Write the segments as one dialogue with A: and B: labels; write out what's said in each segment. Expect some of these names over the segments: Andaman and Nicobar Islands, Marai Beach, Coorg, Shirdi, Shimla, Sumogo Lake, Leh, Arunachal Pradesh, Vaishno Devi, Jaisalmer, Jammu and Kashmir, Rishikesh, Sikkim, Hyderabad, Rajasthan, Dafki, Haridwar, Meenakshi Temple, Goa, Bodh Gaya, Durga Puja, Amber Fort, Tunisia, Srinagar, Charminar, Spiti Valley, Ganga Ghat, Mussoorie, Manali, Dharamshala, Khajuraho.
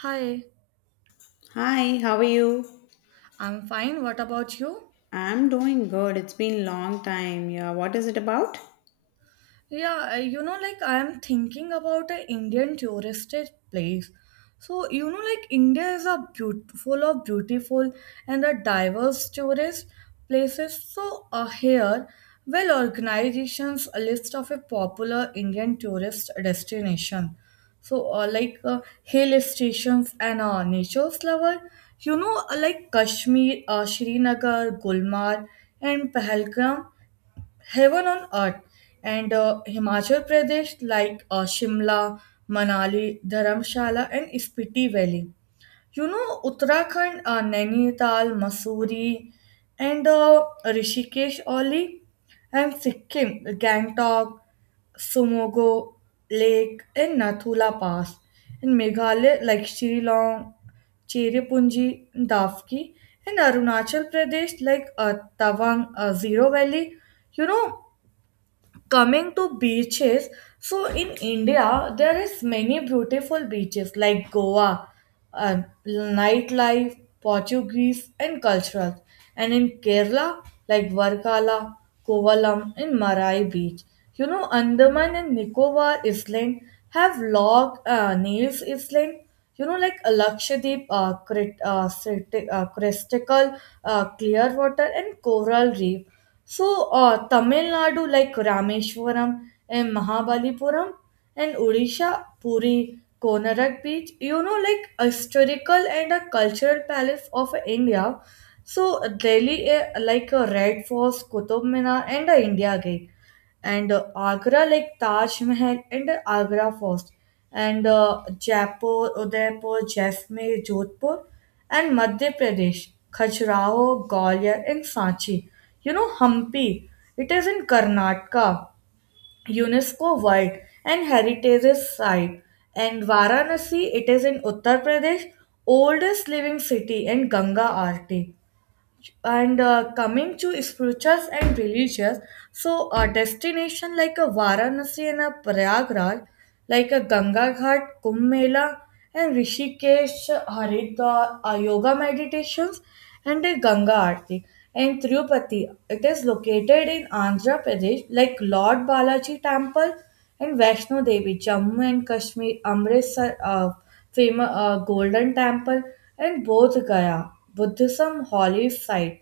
A: Hi,
B: Hi, how are you?
A: I'm fine. What about you?
B: I'm doing good. It's been long time. Yeah, what is it about?
A: Yeah, like I am thinking about an Indian touristed place. So, like India is a beautiful of beautiful and a diverse tourist places. So, here, well, organizations a list of a popular Indian tourist destination. So, like hill stations and nature's lover, like Kashmir, Srinagar, Gulmarg, and Pahalgam, heaven on earth. And Himachal Pradesh, like Shimla, Manali, Dharamshala, and Spiti Valley. Uttarakhand, Nainital, Mussoorie, and Rishikesh only, and Sikkim, Gangtok, Sumogo Lake, and Nathula Pass. In Meghalaya, like Shillong, Cherrapunji, Dafki, and Arunachal Pradesh, like Tawang, Zero Valley. You know, coming to beaches, so in India there is many beautiful beaches like Goa, um, nightlife, Portuguese and cultural, and in Kerala, like Varkala, Kovalam, and Marai Beach. Andaman and Nicobar Island have log, Nails Island. Lakshadweep, crystal clear water and coral reef. So, Tamil Nadu, like Rameshwaram and Mahabalipuram, and Odisha, Puri, Konark Beach. Like a historical and a cultural palace of India. So, Delhi, eh, like a Red Force, Qutub Minar, and a India Gate, and Agra, like Taj Mahal and Agra Fort, and Jaipur, Udaipur, Jaisalmer, Jodhpur, and Madhya Pradesh, Khajuraho, Gwalior, and Sanchi. Hampi, it is in Karnataka, UNESCO World and Heritage Site, and Varanasi, it is in Uttar Pradesh, oldest living city and Ganga Aarti, and coming to spirituals and religious. So a destination like a Varanasi and a Prayagraj, like a Ganga Ghat, Kumbh Mela, and Rishikesh, Haridwar, yoga meditations and a Ganga Aarti, and Tirupati. It is located in Andhra Pradesh, like Lord Balaji temple, and Vaishno Devi, Jammu and Kashmir, Amritsar, famous Golden Temple, and Bodh Gaya, Buddhism holy site.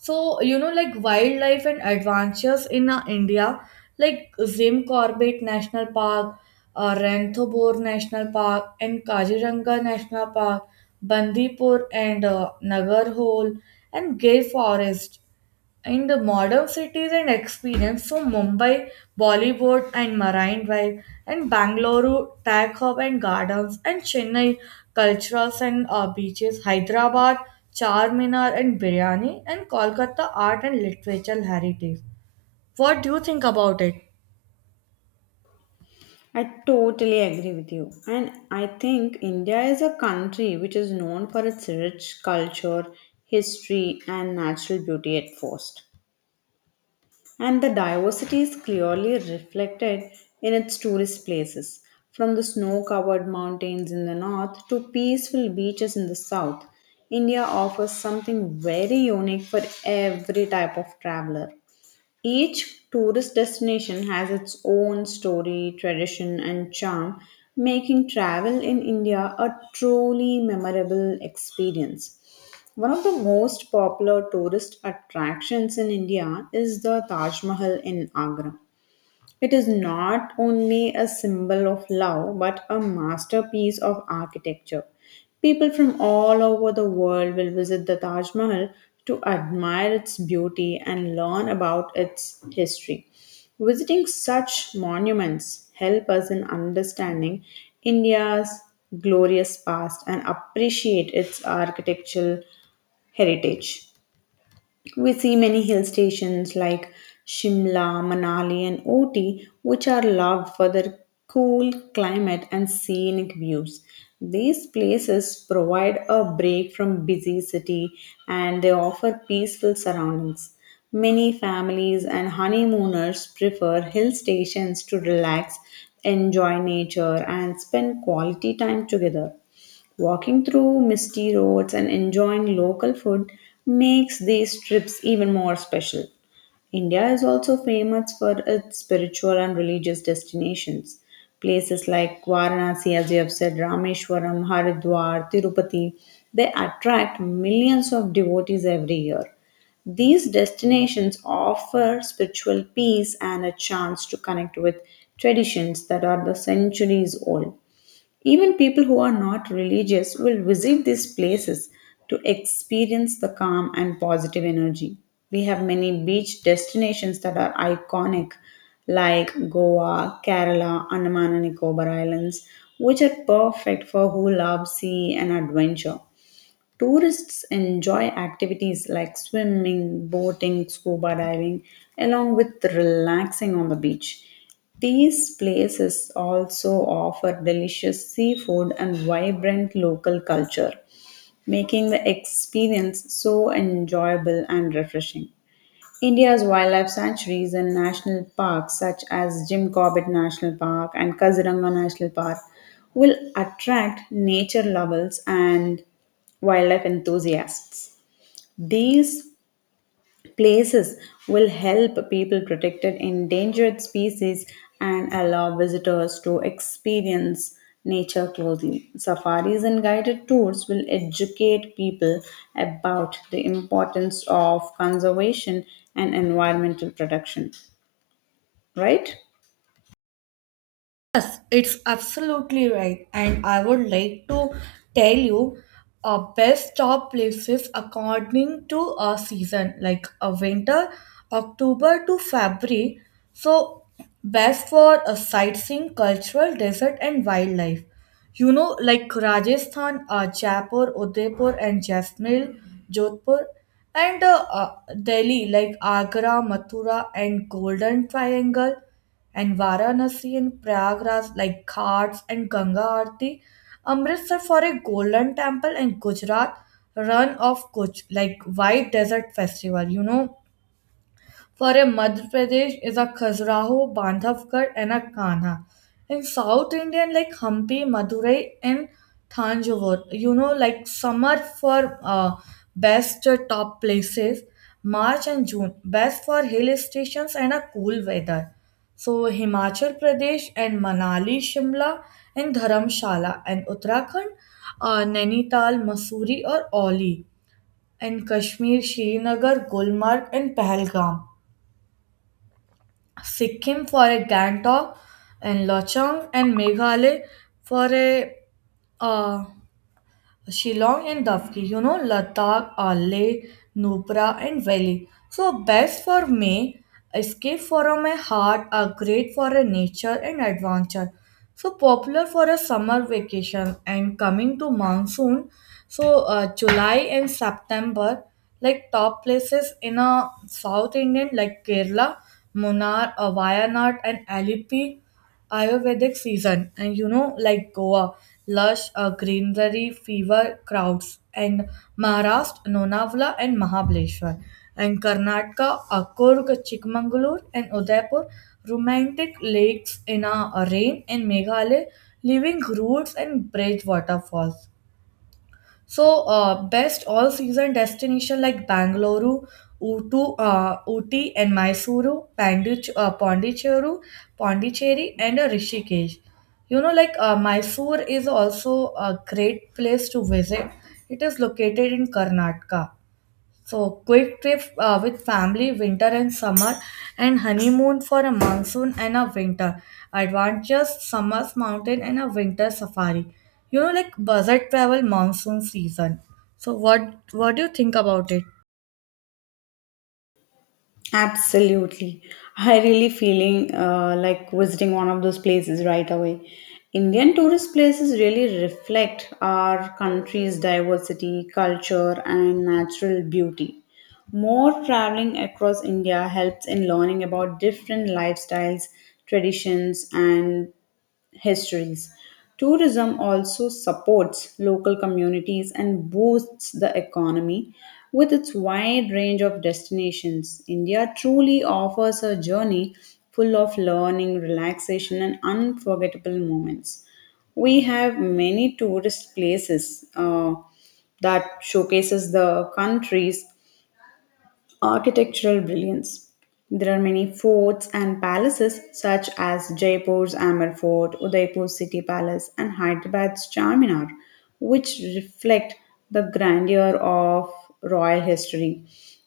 A: So, like wildlife and adventures in India, like Zim Corbett National Park, Ranthambore National Park, and Kaziranga National Park, Bandipur and Nagarhole, and Gir Forest. In the modern cities and experience. So Mumbai, Bollywood and Marine Drive, and Bangalore, Tag Hub and Gardens, and Chennai, culturals and beaches, Hyderabad, Charminar and Biryani, and Kolkata, art and literature heritage. What do you think about it?
B: I totally agree with you. And I think India is a country which is known for its rich culture, history, and natural beauty at first. And the diversity is clearly reflected in its tourist places, from the snow covered mountains in the north to peaceful beaches in the south. India offers something very unique for every type of traveler. Each tourist destination has its own story, tradition, and charm, making travel in India a truly memorable experience. One of the most popular tourist attractions in India is the Taj Mahal in Agra. It is not only a symbol of love, but a masterpiece of architecture. People from all over the world will visit the Taj Mahal to admire its beauty and learn about its history. Visiting such monuments help us in understanding India's glorious past and appreciate its architectural heritage. We see many hill stations like Shimla, Manali, and Ooty, which are loved for their cool climate and scenic views. These places provide a break from busy city and they offer peaceful surroundings. Many families and honeymooners prefer hill stations to relax, enjoy nature, and spend quality time together. Walking through misty roads and enjoying local food makes these trips even more special. India is also famous for its spiritual and religious destinations. Places like Varanasi, as you have said, Rameshwaram, Haridwar, Tirupati, they attract millions of devotees every year. These destinations offer spiritual peace and a chance to connect with traditions that are the centuries old. Even people who are not religious will visit these places to experience the calm and positive energy. We have many beach destinations that are iconic, like Goa, Kerala, Andaman and Nicobar Islands, which are perfect for who love sea and adventure. Tourists enjoy activities like swimming, boating, scuba diving, along with relaxing on the beach. These places also offer delicious seafood and vibrant local culture, making the experience so enjoyable and refreshing. India's wildlife sanctuaries and national parks, such as Jim Corbett National Park and Kaziranga National Park, will attract nature lovers and wildlife enthusiasts. These places will help people protected endangered species and allow visitors to experience nature closely. Safaris and guided tours will educate people about the importance of conservation and environmental protection, right?
A: Yes, it's absolutely right. And I would like to tell you best top places according to a season, like a winter, October to February. So, best for a sightseeing, cultural, desert, and wildlife. Like Rajasthan, Jaipur, Udaipur, and Jaisalmer, Jodhpur, and Delhi, like Agra, Mathura, and Golden Triangle. And Varanasi and Prayagraj, like Ghats and Ganga Aarti, Amritsar for a Golden Temple, and Gujarat, run of Kuch, like White Desert Festival. For a Madhya Pradesh is a Khajuraho, Bandhavgarh, and a Kanha. In South Indian, like Hampi, Madurai, and Thanjavur. Like summer for best top places, March and June, best for hill stations and a cool weather. So, Himachal Pradesh and Manali, Shimla, and Dharamshala, and Uttarakhand, Nainital, Mussoorie, or Oli, and Kashmir, Srinagar, Gulmarg, and Pahalgam. Sikkim for a Gangtok and Lochong, and Meghalaya for a uh, Shillong and Dafki. Ladakh, Leh, Nubra, and Valley. So, best for me, escape from my heart, are great for a nature and adventure. So, popular for a summer vacation and coming to monsoon. So, July and September, like top places in a South Indian, like Kerala, Munnar, Wayanad, and Alipi. Ayurvedic season, and like Goa, lush greenery, fever crowds, and Maharashtra, Lonavala, and Mahabaleshwar, and Karnataka, Akurg, Chikmagalur, and Udaipur, romantic lakes in a rain, and Meghalaya, living roots and bridge waterfalls. So, best all season destination like Bangalore, Uti, and Mysuru, Pondicherry, and Rishikesh. Mysore is also a great place to visit. It is located in Karnataka. So, quick trip with family, winter and summer, and honeymoon for a monsoon and a winter. Adventures, summer's mountain, and a winter safari. Like budget travel monsoon season. So, what do you think about it?
B: Absolutely. I really feeling like visiting one of those places right away. Indian tourist places really reflect our country's diversity, culture, and natural beauty. More traveling across India helps in learning about different lifestyles, traditions, and histories. Tourism also supports local communities and boosts the economy with its wide range of destinations. India truly offers a journey full of learning, relaxation, and unforgettable moments. We have many tourist places that showcases the country's architectural brilliance. There are many forts and palaces such as Jaipur's Amber Fort, Udaipur's City Palace, and Hyderabad's Charminar, which reflect the grandeur of royal history.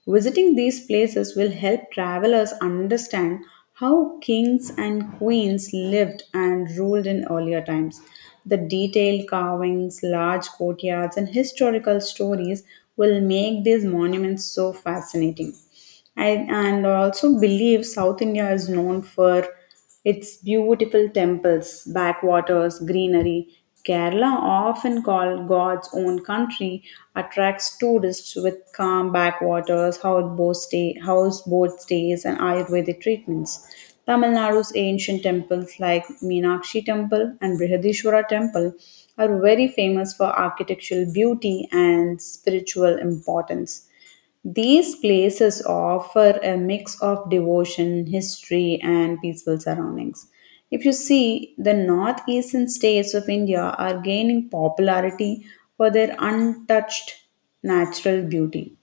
B: Visiting these places will help travelers understand how kings and queens lived and ruled in earlier times. The detailed carvings, large courtyards, and historical stories will make these monuments so fascinating. I, and I also believe South India is known for its beautiful temples, backwaters, greenery, Kerala, often called God's own country, attracts tourists with calm backwaters, houseboat, stay, houseboat stays, and Ayurvedic treatments. Tamil Nadu's ancient temples like Meenakshi Temple and Brihadishwara Temple are very famous for architectural beauty and spiritual importance. These places offer a mix of devotion, history, and peaceful surroundings. If you see, the northeastern states of India are gaining popularity for their untouched natural beauty.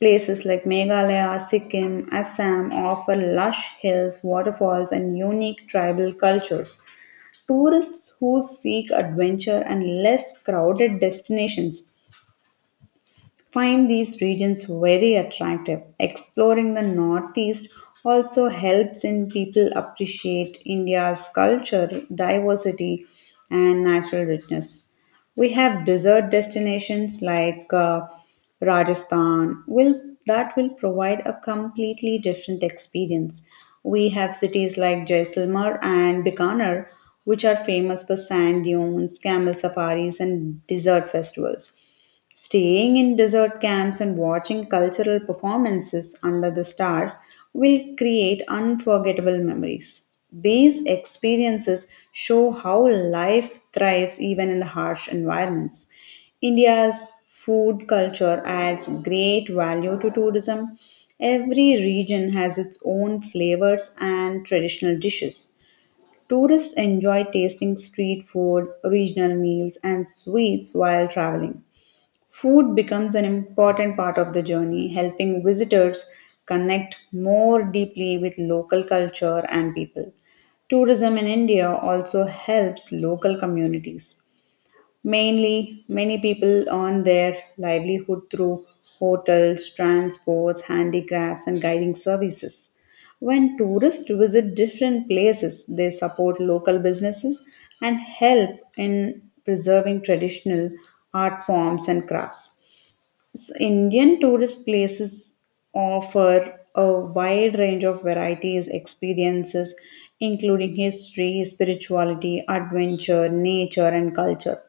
B: Places like Meghalaya, Sikkim, Assam offer lush hills, waterfalls, and unique tribal cultures. Tourists who seek adventure and less crowded destinations find these regions very attractive. Exploring the Northeast also helps in people appreciate India's culture, diversity, and natural richness. We have desert destinations like Rajasthan will that will provide a completely different experience. We have cities like Jaisalmer and Bikaner, which are famous for sand dunes, camel safaris, and desert festivals. Staying in desert camps and watching cultural performances under the stars will create unforgettable memories. These experiences show how life thrives even in the harsh environments. India's food culture adds great value to tourism. Every region has its own flavors and traditional dishes. Tourists enjoy tasting street food, regional meals, and sweets while traveling. Food becomes an important part of the journey, helping visitors connect more deeply with local culture and people. Tourism in India also helps local communities. Mainly, many people earn their livelihood through hotels, transports, handicrafts, and guiding services. When tourists visit different places, they support local businesses and help in preserving traditional art forms and crafts. So Indian tourist places offer a wide range of varieties, experiences, including history, spirituality, adventure, nature, and culture.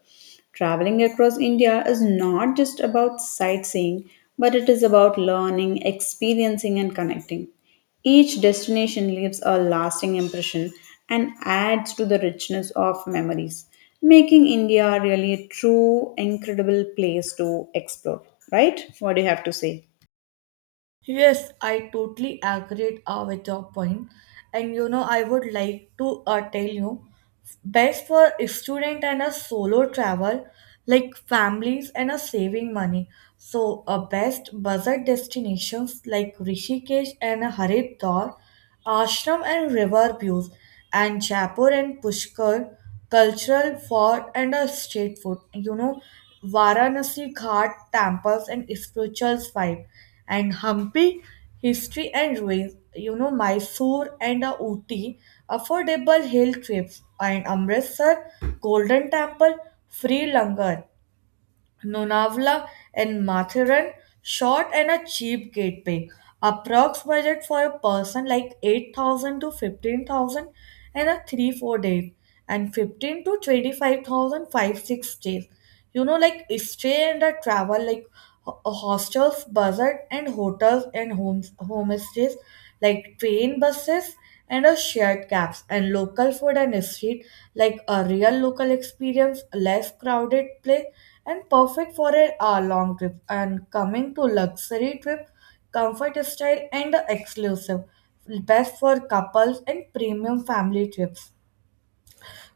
B: Traveling across India is not just about sightseeing, but it is about learning, experiencing, and connecting. Each destination leaves a lasting impression and adds to the richness of memories, making India really a true, incredible place to explore. Right? What do you have to say?
A: Yes, I totally agree with your point. And I would like to tell you best for a student and a solo travel, like families and a saving money. So, a best budget destinations like Rishikesh and Haridwar, ashram and river views, and Jaipur and Pushkar, cultural fort and a street food. Varanasi Ghat temples and spiritual vibe, and Hampi, history and ruins. Mysore and Ooty, affordable hill trips, and Amritsar, Golden Temple, free langar. Nonavla and Mathuran, short and a cheap gateway. Approx budget for a person like 8,000 to 15,000 and a 3-4 days and 15 to 25 6 days. Like stay and a travel, like hostels, buzzard and hotels, and homestays, like train, buses, and our shared caps and local food and street, like a real local experience, less crowded place, and perfect for a long trip. And coming to luxury trip, comfort style and exclusive, best for couples and premium family trips.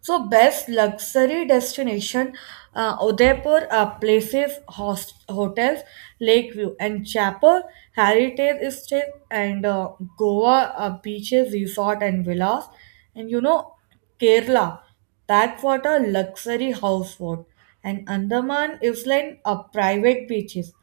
A: So, best luxury destination, Udaipur, places, hotels, Lakeview and Chapel Heritage Estate, and Goa, beaches, resort and villas, and Kerala backwater luxury houseboat, and Andaman Island, private beaches,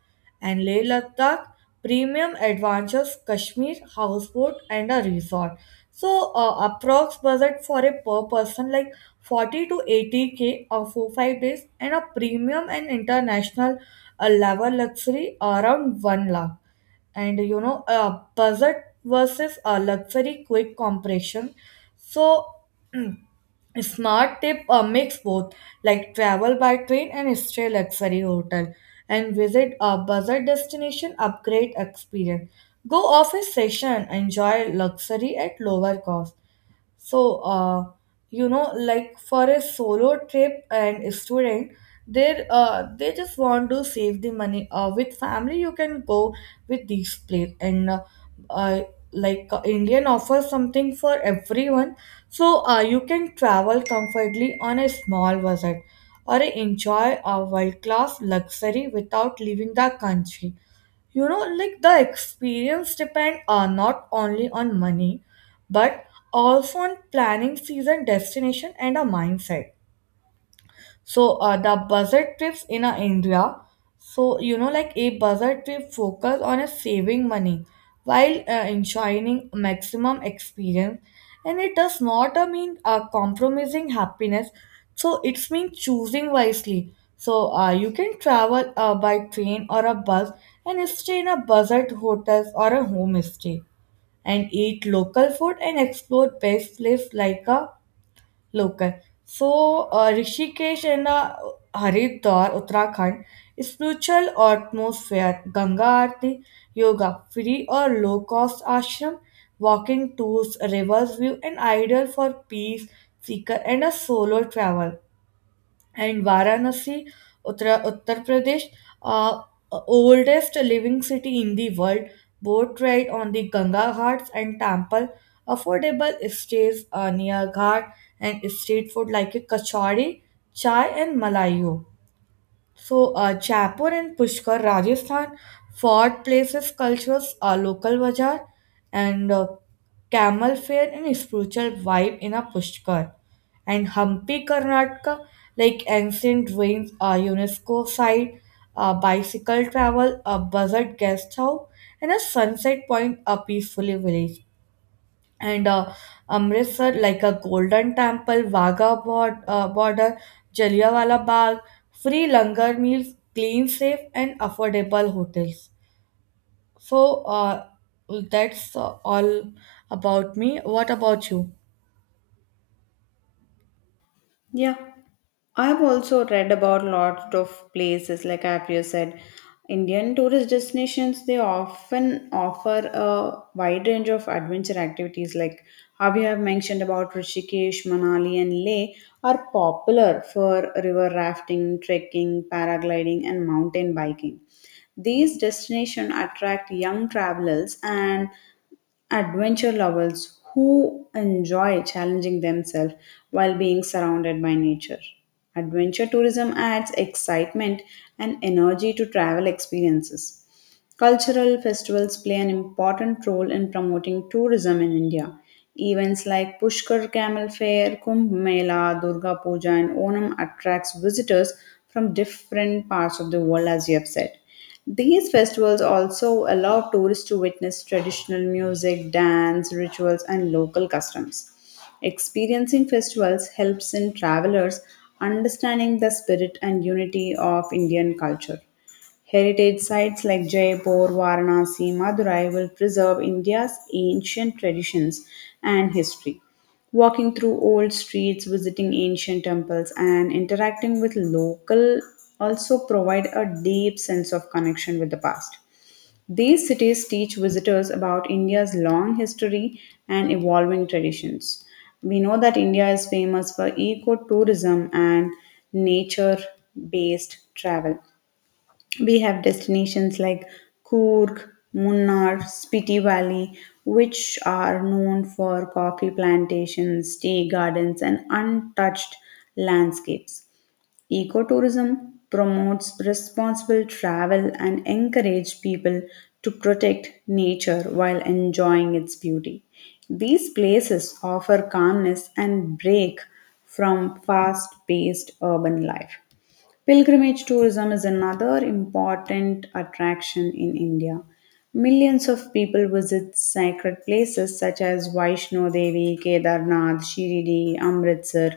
A: and Leh Ladakh, premium adventures, Kashmir, houseboat, and a resort. So, approx budget for a per person like 40 to 80K for 5 days, and a premium and international level luxury around 1 lakh. And budget versus a luxury quick compression. So a smart tip, mix both, like travel by train and stay luxury hotel, and visit a buzzer destination upgrade experience. Go office session, enjoy luxury at lower cost. So, like for a solo trip and a student, they they just want to save the money. With family, you can go with these place, and uh, like Indian offers something for everyone. So, you can travel comfortably on a small budget or enjoy a world class luxury without leaving the country. Like the experience depend not only on money, but also on planning, season, destination, and a mindset. So, the budget trips in India. So, like a budget trip focus on a saving money while enjoying maximum experience, and it does not mean compromising happiness. So it's mean choosing wisely. So, you can travel by train or a bus, and stay in a budget hotels or a homestay, and eat local food, and explore best place like a local. So, Rishikesh and Haridwar, Uttarakhand, spiritual atmosphere, Ganga Aarti, yoga, free or low cost ashram, walking tours, rivers view, and ideal for peace seeker and a solo travel, and Varanasi, Uttar Pradesh, uh, oldest living city in the world, boat ride on the Ganga Ghats and temple, affordable stays near Ghat, and street food like a kachori, chai, and malayo. So, Jaipur and Pushkar, Rajasthan, fort places, cultures, a local bazaar, and camel fair and spiritual vibe in a Pushkar. And Hampi, Karnataka, like ancient ruins, a UNESCO site, a bicycle travel, a buzzard guest house, and a sunset point, a peacefully village, and Amritsar, like a Golden Temple, Wagah border, Jallianwala Bagh, free langar meals, clean, safe, and affordable hotels. So, that's all about me. What about you?
B: Yeah, I've also read about lots of places, like I've just said, Indian tourist destinations. They often offer a wide range of adventure activities, like how you have mentioned about Rishikesh, Manali, and Leh, are popular for river rafting, trekking, paragliding, and mountain biking. These destinations attract young travelers and adventure lovers who enjoy challenging themselves while being surrounded by nature. Adventure tourism adds excitement and energy to travel experiences. Cultural festivals play an important role in promoting tourism in India. Events like Pushkar Camel Fair, Kumbh Mela, Durga Puja, and Onam attracts visitors from different parts of the world, as you have said. These festivals also allow tourists to witness traditional music, dance, rituals, and local customs. Experiencing festivals helps in travelers understanding the spirit and unity of Indian culture. Heritage sites like Jaipur, Varanasi, Madurai will preserve India's ancient traditions and history. Walking through old streets, visiting ancient temples, and interacting with local also provide a deep sense of connection with the past. These cities teach visitors about India's long history and evolving traditions. We know that India is famous for ecotourism and nature based travel. We have destinations like Coorg, Munnar, Spiti Valley, which are known for coffee plantations, tea gardens, and untouched landscapes. Ecotourism promotes responsible travel and encourages people to protect nature while enjoying its beauty. These places offer calmness and break from fast paced urban life. Pilgrimage tourism is another important attraction in India. Millions of people visit sacred places such as Vaishno Devi, Kedarnath, Shirdi, Amritsar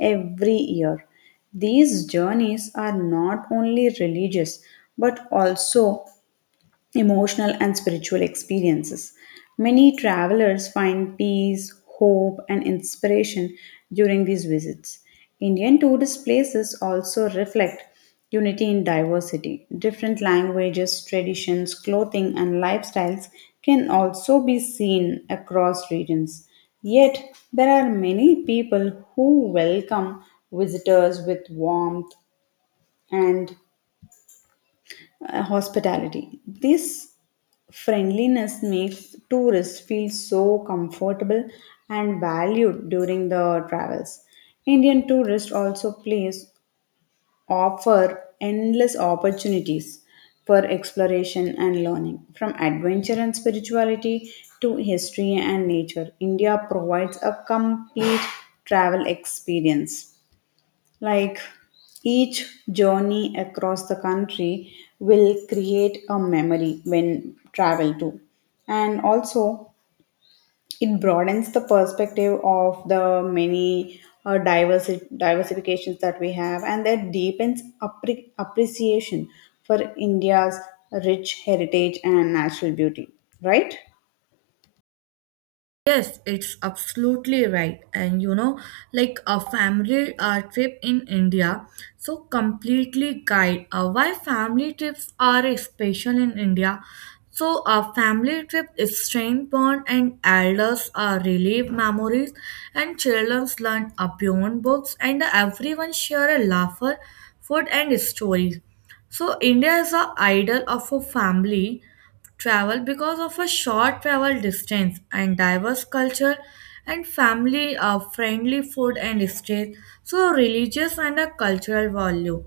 B: every year. These journeys are not only religious but also emotional and spiritual experiences. Many travelers find peace, hope, and inspiration during these visits. Indian tourist places also reflect unity in diversity. Different languages, traditions, clothing, and lifestyles can also be seen across regions. Yet, there are many people who welcome visitors with warmth and hospitality. This friendliness makes tourists feel so comfortable and valued during the travels. Indian tourists also place offer endless opportunities for exploration and learning. From adventure and spirituality to history and nature, India provides a complete travel experience. Like each journey across the country will create a memory when travel to. And also, it broadens the perspective of the many diversifications that we have, and that deepens appreciation for India's rich heritage and natural beauty. Right?
A: Yes, it's absolutely right. And like a family trip in India, so completely guide why family trips are special in India. So a family trip is strength bond, and elders relive memories, and children learn beyond books, and everyone share a laughter, food, and stories. So India is a idol of a family travel because of a short travel distance and diverse culture and family friendly food and stays. So religious and a cultural value.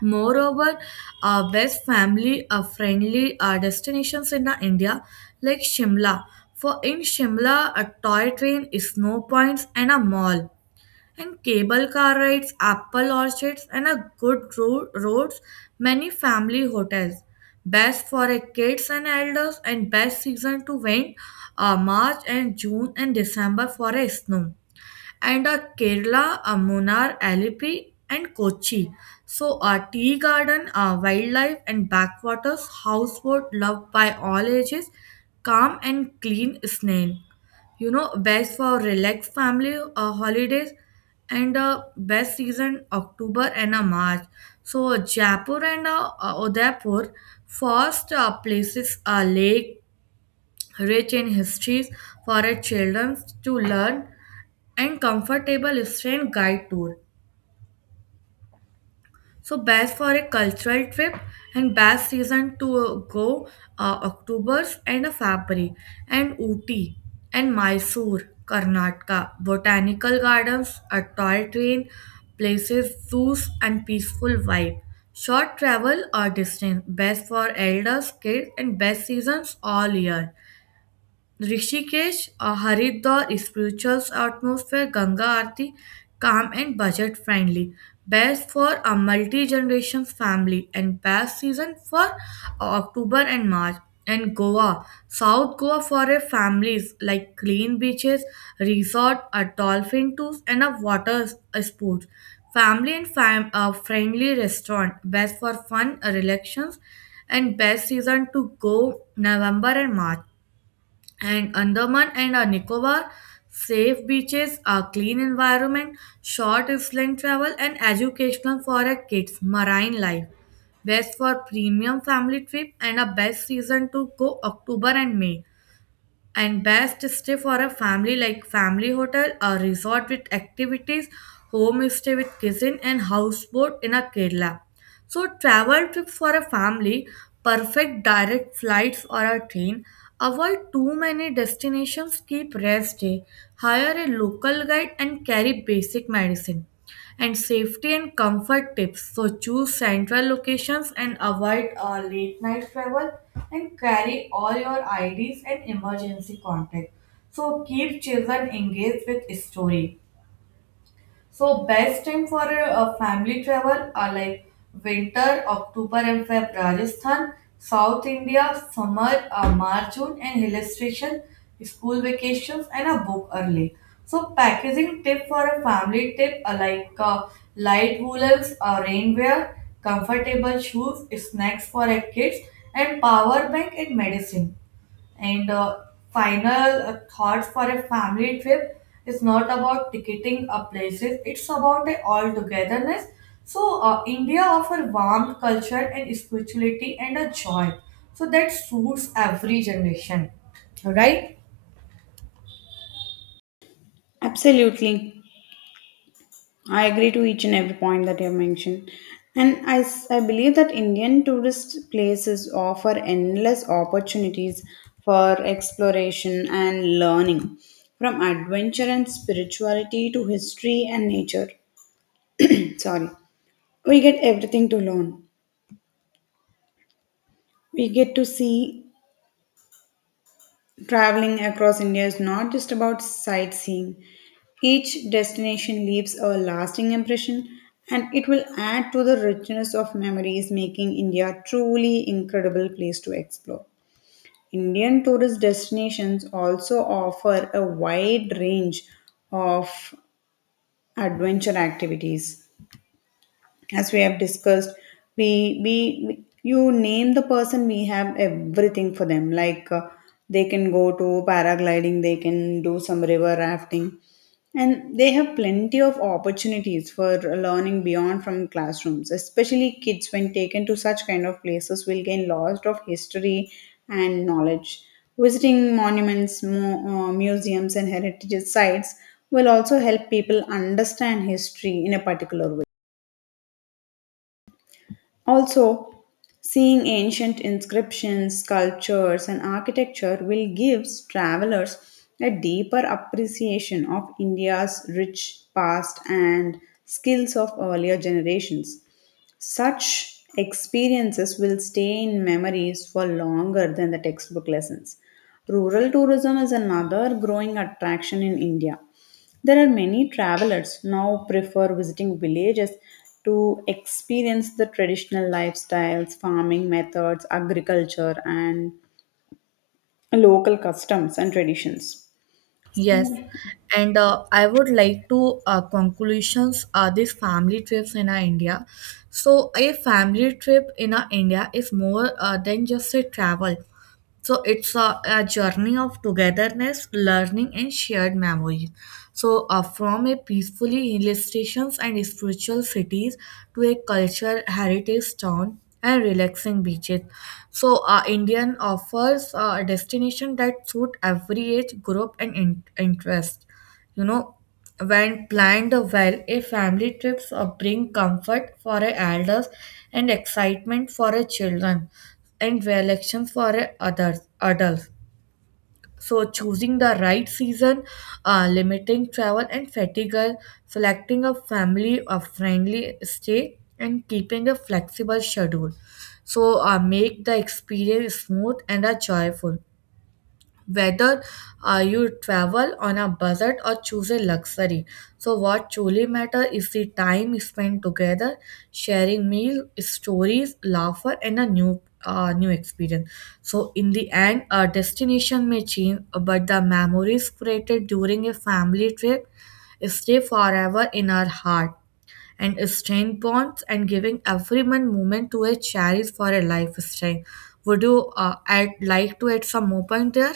A: Moreover, best family friendly destinations in India, like Shimla. For in Shimla, a toy train, snow points, and a mall, and cable car rides, apple orchards, and a good roads, many family hotels. Best for a kids and elders, and best season to went March and June and December for a snow, and Kerala, Munnar, Alipi, and Kochi. So, tea garden, wildlife, and backwaters, houseboat loved by all ages, calm and clean snail. Best for relaxed family holidays, and best season October and March. So, Jaipur and Udaipur, first places are lake, rich in histories, for a children to learn, and comfortable student guide tour. So best for a cultural trip and best season to go October and a February, and Ooty and Mysore, Karnataka, botanical gardens, a toy train, places, zoos, and peaceful vibe. Short travel or distance, best for elders, kids, and best seasons all year. Rishikesh or Haridwar is spiritual atmosphere, Ganga Aarti, calm and budget friendly. Best for a multi-generation family, and best season for October and March. And Goa, South Goa, for a families like clean beaches, resort, a dolphin tours, and a water sports. Family and a friendly restaurant, best for fun, relations, and best season to go November and March, and Andaman and Nicobar, safe beaches, a clean environment, short island travel, and educational for our kids, marine life. Best for premium family trip and a best season to go October and May, and best stay for a family like family hotel or resort with activities, home stay with kitchen and houseboat in a Kerala. So travel trip for a family, perfect direct flights or a train, avoid too many destinations, keep rest day, hire a local guide and carry basic medicine, and safety and comfort tips. So choose central locations and avoid late night travel, and carry all your IDs and emergency contact. So keep children engaged with story. So best time for a family travel are like winter, October and Feb, Rajasthan, South India, summer, March, June, and hill station, school vacations, and a book early. So packaging tip for a family tip are like light woolens or rainwear, comfortable shoes, snacks for a kids, and power bank and medicine. And final thoughts for a family trip is not about ticketing a places, it's about a all togetherness. So, India offers warmth, culture, and spirituality and a joy. So, that suits every generation, right?
B: Absolutely. I agree to each and every point that you have mentioned. And I believe that Indian tourist places offer endless opportunities for exploration and learning, from adventure and spirituality to history and nature. Sorry. We get everything to learn. We get to see traveling across India is not just about sightseeing. Each destination leaves a lasting impression and it will add to the richness of memories, making India a truly incredible place to explore. Indian tourist destinations also offer a wide range of adventure activities as we have discussed. we we we- you name the person, we have everything for them like they can go to paragliding, they can do some river rafting, and they have plenty of opportunities for learning beyond from classrooms, especially kids when taken to such kind of places will gain lots of history and knowledge. Visiting monuments, museums and heritage sites will also help people understand history in a particular way. Also, seeing ancient inscriptions, sculptures, and architecture will give travelers a deeper appreciation of India's rich past and skills of earlier generations. Such experiences will stay in memories for longer than the textbook lessons. Rural tourism is another growing attraction in India. There are many travelers now prefer visiting villages to experience the traditional lifestyles, farming methods, agriculture, and local customs and traditions.
A: Yes,
B: So,
A: and I would like to conclusions these family trips in our India. So a family trip in our India is more than just a travel. So it's a journey of togetherness, learning, and shared memories. So, from a peacefully hill stations and spiritual cities to a cultural heritage town and relaxing beaches. So, Indian offers a destination that suit every age group and interest. You know, when planned well, a family trips bring comfort for a elders and excitement for a children and relaxation for a others adults. So, choosing the right season, limiting travel and fatigue, selecting a family a friendly stay, and keeping a flexible schedule. So, make the experience smooth and joyful, whether you travel on a budget or choose a luxury. So, what truly matters is the time spent together, sharing meal, stories, laughter, and a new experience. So, in the end, a destination may change, but the memories created during a family trip stay forever in our heart and strength bonds and giving everyone moment to a cherish for a lifestyle. Would you add like to add some more point there?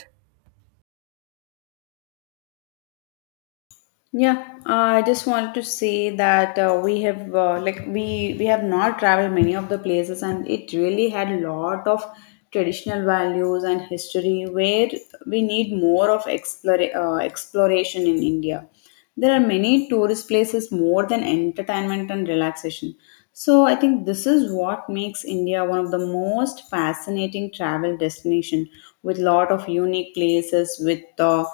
B: yeah, I just wanted to say that we have like we have not traveled many of the places, and it really had a lot of traditional values and history where we need more of exploration in India. There are many tourist places more than entertainment and relaxation. So I think this is what makes India one of the most fascinating travel destination with lot of unique places with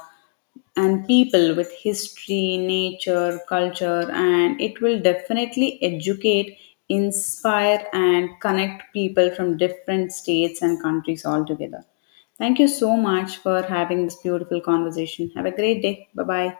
B: and people with history, nature, culture, and it will definitely educate, inspire, and connect people from different states and countries all together. Thank you so much for having this beautiful conversation. Have a great day. Bye bye.